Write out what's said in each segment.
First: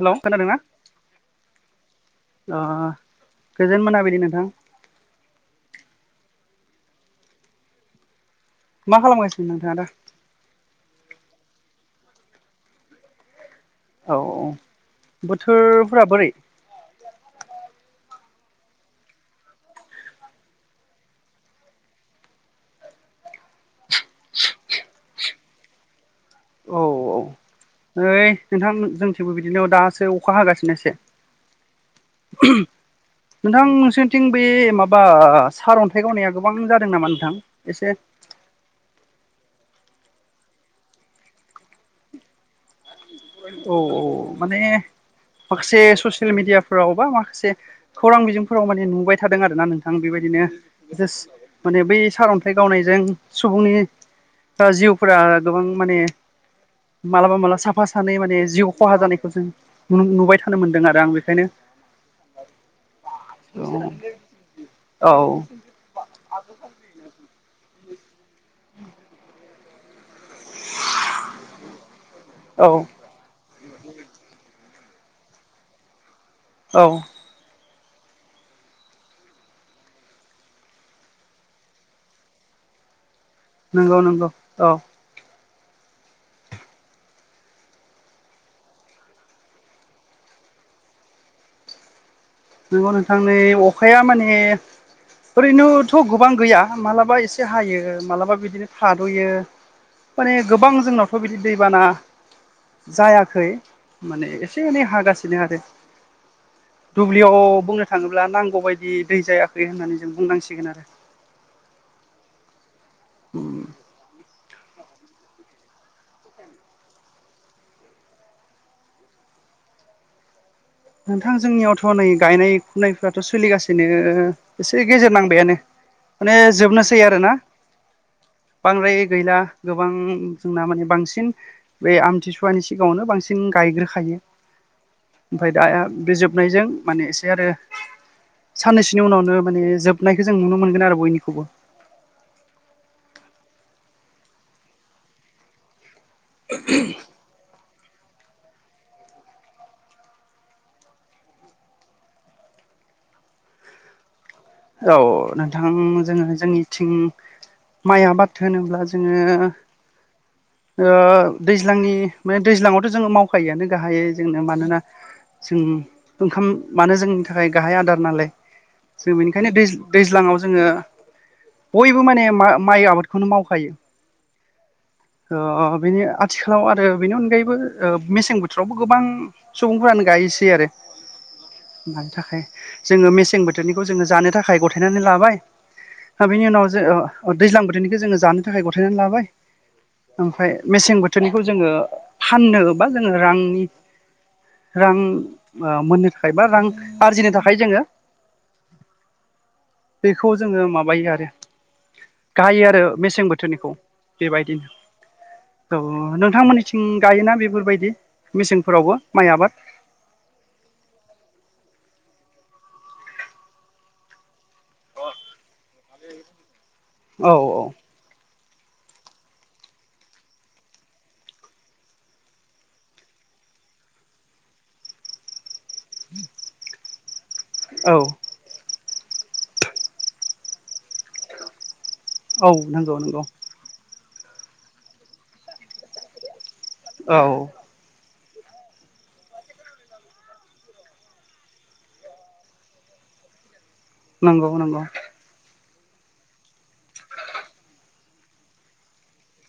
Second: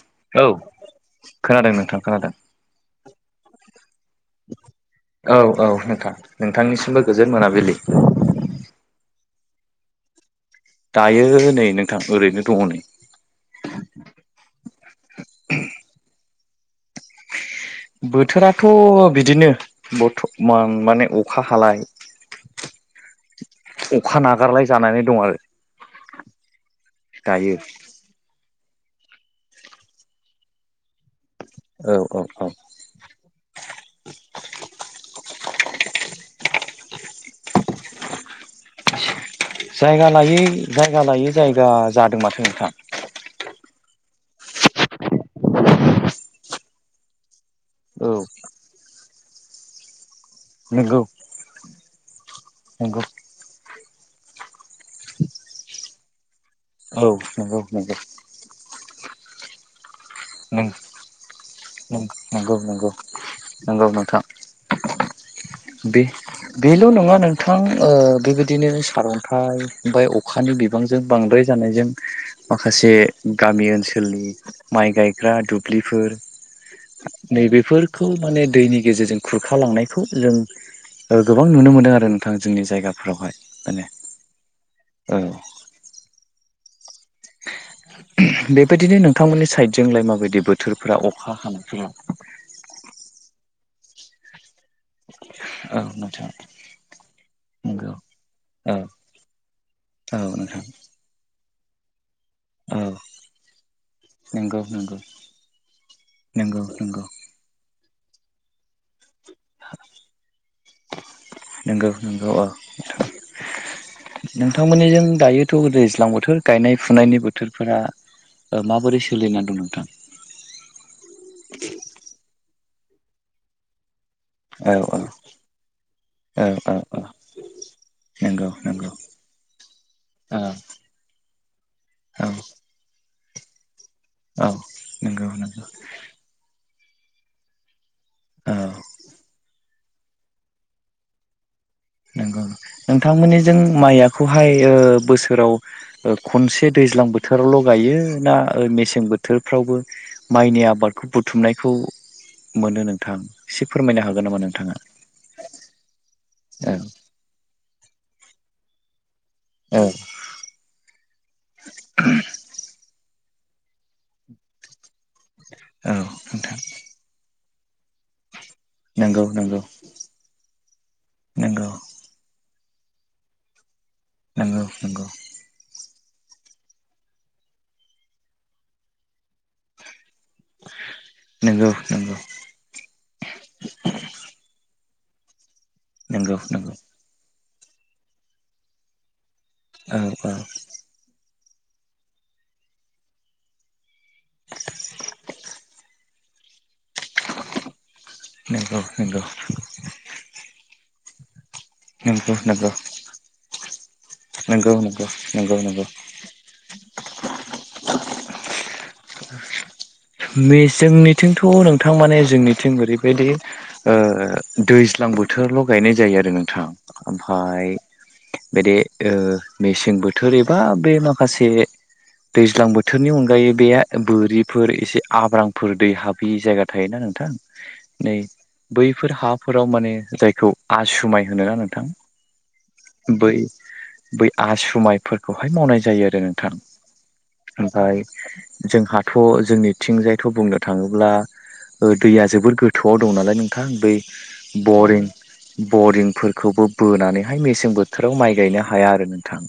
Hello औ खोनादोंना खोनादों नोंथां खोनादों। अ गोजोन मोनाबिलि नोंथां। औ औ नोंथां नोंथांनिसिमबो गोजोन मोनाबिलि। मा खालामगासिनो नोंथाङा दा? दायो नै नोंथां ओरैनो दङ नै। औ औ बोथोरफोरा बोरै? बोथोराथ' बिदिनो बरथ'मान माने अखा हालाय [inaudible] अखा नागारलाय जानानै दं आरो दायो। नै नोंथां जोंथिंबो बिदिनो दासो अखा होगासिनोसै। औ औ औ नोंथां नोंसोरनिथिं बे माबा सारअन्थाइ गावनाया गोबां जादों नामा नोंथां एसे जायगा लायै जायगा लायै जायगा जादों माथो नोंथां। औ औ माने माखासे ससियेल मिडियाफोराव बा माखासे औ खौरां बिजोंफोराव माने नुबाय थादों आरो ना नों थां बेबायदिनो नंगौ जस्ट माने बै सारन्थाइ गावनायजों नंगौ सुबुंनि जिउफोरा गोबां माने औ मालाबा नंगौ मालाबा [unintelligible] नंगौ माने जिउ खहा जानायखौ जों नुनो मोनबोबाय। थानो मोनदों आरो आं बेखायनो नंगौ नंगौ नंगौ नोंथां औ। औ। बे बेल' नङा नोंथां बेबायदिनो सार'न्थाइ ओमफाय अ - अखानि बिबांजों बांद्राय जानायजों औ माखासे गामि ओनसोलनि माइ गायग्रा दुब्लिफोर औ नैबेफोरखौ माने दैनि गेजेरजों खुरखालांनायखौ जों गोबां नुनो मोनदों आरो नोंथां जोंनि जायगाफोरावहाय। माने नंयोंगौ नोंगौ औ। औ बेबायदिनो नोंथांमोननि साइडजोंलाय माबायदि बोथोरफोरा अखा हानायफोरा? नंगौ नोंथां नै अखाया माने औ ओरैनोथ' नोंथां गोबां गैया मालाबा एसे नंगौ हायो मालाबा बिदिनो औ थाद'यो। औ माने नोंथां गोबां जोंनाव थ' बिदि दैबाना औ जायाखै माने नंगौ एसे एनै हागासिनो आरो। नंगौ नंगौ। याव बुंनो थाङोब्ला नांगौ बायदि दै जायाखै होननानै जों बुंनांसिगोन आरो। नोंगौ नंगौ औ। [inaudible] नोंथांमोननिजों दायोथ' दैज्लां बोथोर गायनाय फुनायनि बोथोरफोरा माबोरै सोलिनानै दं नोंथां? नोंथां जोंनियावथ' नै गायनाय फुनायफ्राथ' सोलिगासिनो। औ एसे औ गेजेर नांबायानो माने औ औ जोबनोसै आरो ना। नंगौ नंगौ बांद्राय गैला गोबां औ जोंना माने बांसिन बे औ आमथिसुवानि सिगाङावनो बांसिन गायग्रोखायो। औ। नंगौ ओमफ्राय दा नंगौ बे जोबनायजों माने एसे आरो औ साननैसोनि उनावनो माने जोब नायखो जों नुनो मोनगोन आरो बयनिखौबो। नंगौ। नोंथांमोननिजों माइआखौहाय बोसोराव खनसे दैज्लां बो थोरावल' गायो ना मेसें बोथोरफ्रावबो माइनि आबादखौ बुथुमनायखौ मोनो नोंथां एसे फोरमायनो हागोन नामा नोंथाङा? औ नोंथां जोङो औ जोंनिथिं माइ आबाद होनोब्ला जोङो औ। दैज्लांनि माने दैज्लाङावथ' जोंङो मावखायोआनो गाहायै जोंनो मानोना जों औ ओंखाम नोंथां मानो जोंनि थाखाय गाहाय आदार नालाय। जों नंगौ बेनिखायनो नंगौ। दैज्लाङाव जोङो नंगौ बयबो माने माइ आबादखौनो मावखायो। नंगौ नंगौ। बेनि आथिखालाव आरो बेनि अनगायैबो मेसें बोथोरावबो गोबां सुबुंफोरानो गायसै आरो नंगौ मानि नंगौ थाखाय जोङो मेसें बोथोरनिखौ जोङो जानो थाखाय गथायनानै लाबाय आरो नंगौ बेनि उनाव नंगौ जे अ दैज्लां बोथोरनिखौ जोङो जानो थाखाय गथायनानै लाबाय औ औ ओमफ्राय मेसें बोथोरनिखौ जोङो फाननो बा जोङो रांनि रां मोननो थाखाय बा रां आरजिनो थाखाय जोङो नंगौ नंगौ। बेखौ जोङो माबायो आरो नंगौ नंगौ गायो आरो मेसें बोथोरनिखौ बेबायदिनो। नंगौ नंगौ औ नंगौ नोंथांमोननि थिं गायोना बेफोरबायदि मेसेंफोरावबो? माइ आबाद मे जोंनिथिंथ' नोंथां माने जोंनिथिं ओरैबायदि दैज्लां बोथोरल' गायनाय जायो आरो नोंथां औ औ ओमफाय बेदि मेसें बोथोर एबा बे माखासे दैज्लां बोथोरनि अनगायै बे बोरिफोर एसे आब्रांफोर दै हाबै जायगा थायोना नोंथां औ नै। बैफोर हाफोराव माने जायखौ आसुमाय होनो ना नोंथां? औ नंगौ नंगौ बै बै आस्रुमायफोरखौहाय मावनाय जायो आरो नोंथां। औ ओमफ्राय जोंहाथ' जोंनिथिंजायथ' बुंनो थाङोब्ला दैया जोबोर गोथौआव दं नालाय नोंथां बै नंगौ नंगौ बरिं बरिंफोरखौबो बोनानैहाय मेसें बो बोथोराव माइ गायनो हाया आरो नोंथां।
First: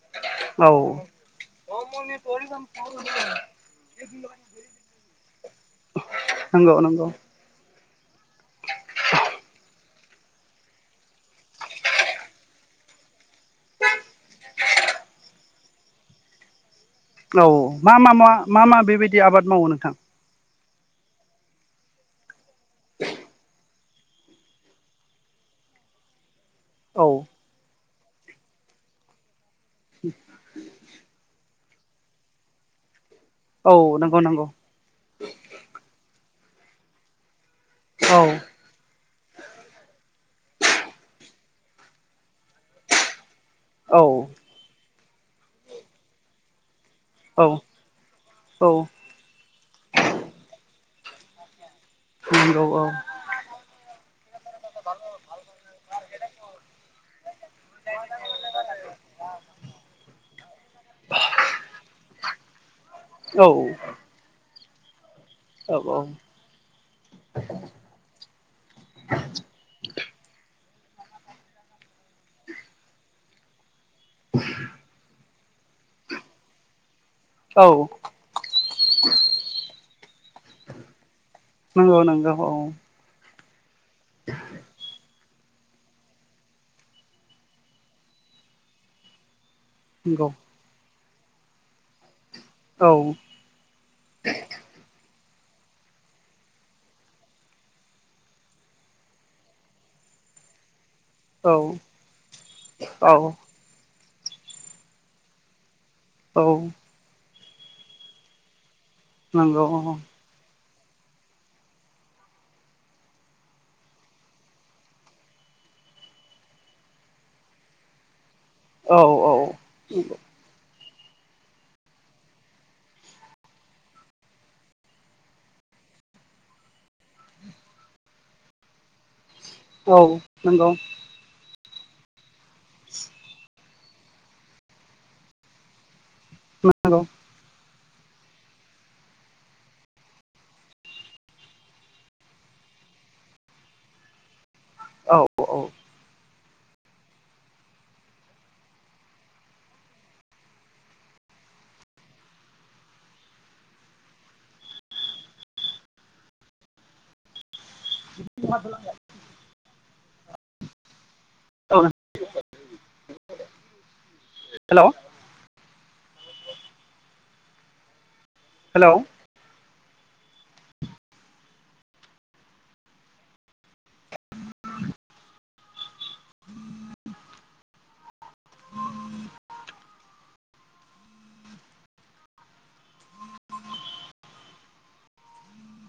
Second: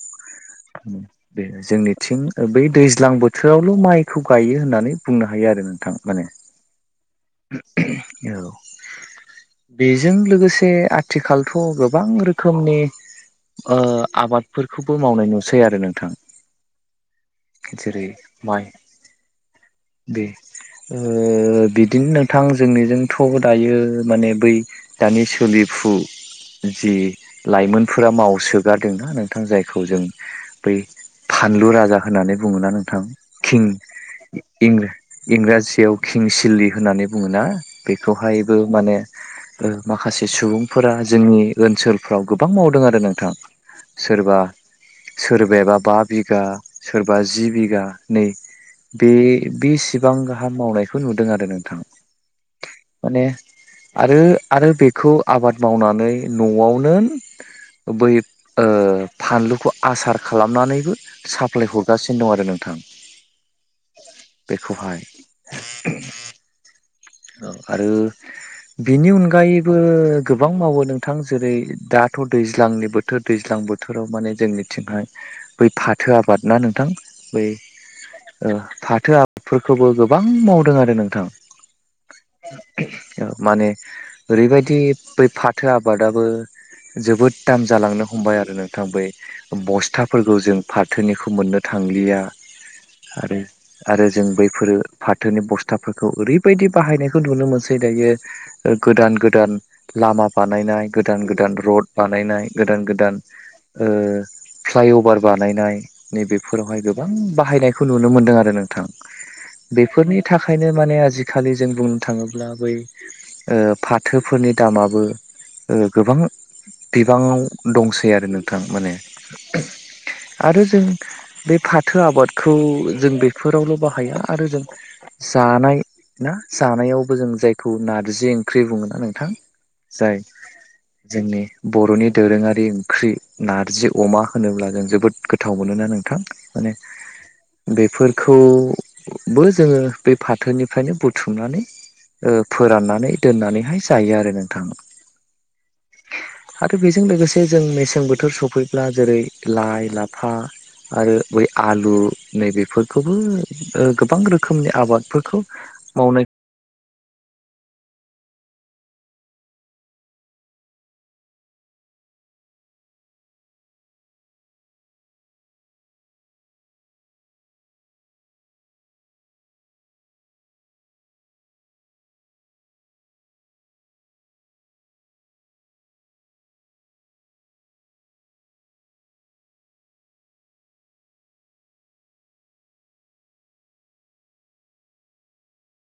औ बे जोंनिथिं बै दैज्लां बोथोराव ल' माइखौ गायो होननानै बुंनो हायो आरो नोंथां माने। नंगौ नंगौ औ बेजों लोगोसे आथिखालथ' गोबां रोखोमनि आबादफोरखौबो मावनाय नुसै आरो नोंथां। औ मा जेरै मा मा मा माइ मा बेबायदि आबाद मावो नोंथां? बे बिदिनो नोंथां जोंनिजोंथ' दायो माने बै दानि सोलिफु जि औ लाइमोनफोरा मावसोगारदों आरो नोंथां जायखौ जों बै फानलु राजा होननानै बुङोना नोंथां। खिं औ नंगौ नंगौ इंराजियाव किं सिलि होननानै बुङो ना? औ बेखौहायबो माने माखासे सुबुंफोरा जोंनि ओनसोलफ्राव गोबां मावदों आरो नोंथां। औ सोरबा सोरबायबा बा बिगा सोरबा जि औ बिघा औ बे बेसेबां गाहाम मावनायखौ नुदों आरो नोंथां। औ औ माने आरो आरो बेखौ आबाद मावनानै न'आवनो बै फानलुखौ आसार खालामनानैबो साप्लाय हरगासिनो दं आरो नोंथां। औ बेखौहाय औ औ आरो बिनि अनगायैबो गोबां मावो नोंथां जेरै दाथ' दैज्लांनि बो थोर दैज्लां बोथोराव माने जोंनिथिंहाय बै फाथो आबाद ना नोंथां। बै फाथो आबादफोरखौबो गोबां मावदों आरो नोंथां। नंगौ नोंथां औ माने ओरैबायदि बै फाथो आबादाबो जोबोद दाम जालांनो हमबाय आरो नोंथां बै बस नंगौ थाफोरखौ जों फाथोनिखौ मोननो थांलिया औ आरो आरो जों बैफोरो फाथोनि बस्थाफोरखौ ओरैबायदि बाहायनायखौ नुनो मोनसै दायो गोदान गोदान लामा बानायनाय गोदान औ गोदान रड बानायनाय गोदान औ गोदान फ्लाइअभार बानायनाय औ नैबेफोरावहाय गोब बां बाहायनायखौ नुनो मोनदों आरो नोंथां नंगौ बेफोरनि थाखायनो माने आजिखालि जों बुंनो थाङोब्ला बै फाथोफोरनि दामाबो गोबां बिबाङाव दंसै आरो नोंथां माने। औ औ आरो जों बे फाथो आबादखौ जों बेफोरावल' बाहाया आरो जों जानाय ना जानायावबो जों जायखौ नारजि ओंख्रि बुङो ना नोंथां। औ जाय नंगौ जोंनि बर'नि दोरोङारि ओंख्रि नार जि अमा होनोब्ला जों जोबोद गोथाव मोनोना नोंथां माने नंगौ बेफोरखौबो जोङो बे फाथोनिफ्रायनो बुथ थुमनानै फोराननानै दोननानैहाय जायो आरो नोंथां। औ औ आरो बेजों लोगोसे जों मेसें बोथोर सफैब्ला जेरै लाइ लाफा आरो बै आलु नै बेेफोरखौबो गोबां रोखोमनि आबादफोरखौ मावनाय [unintelligible] औ हेल'। हेल'। [inaudible]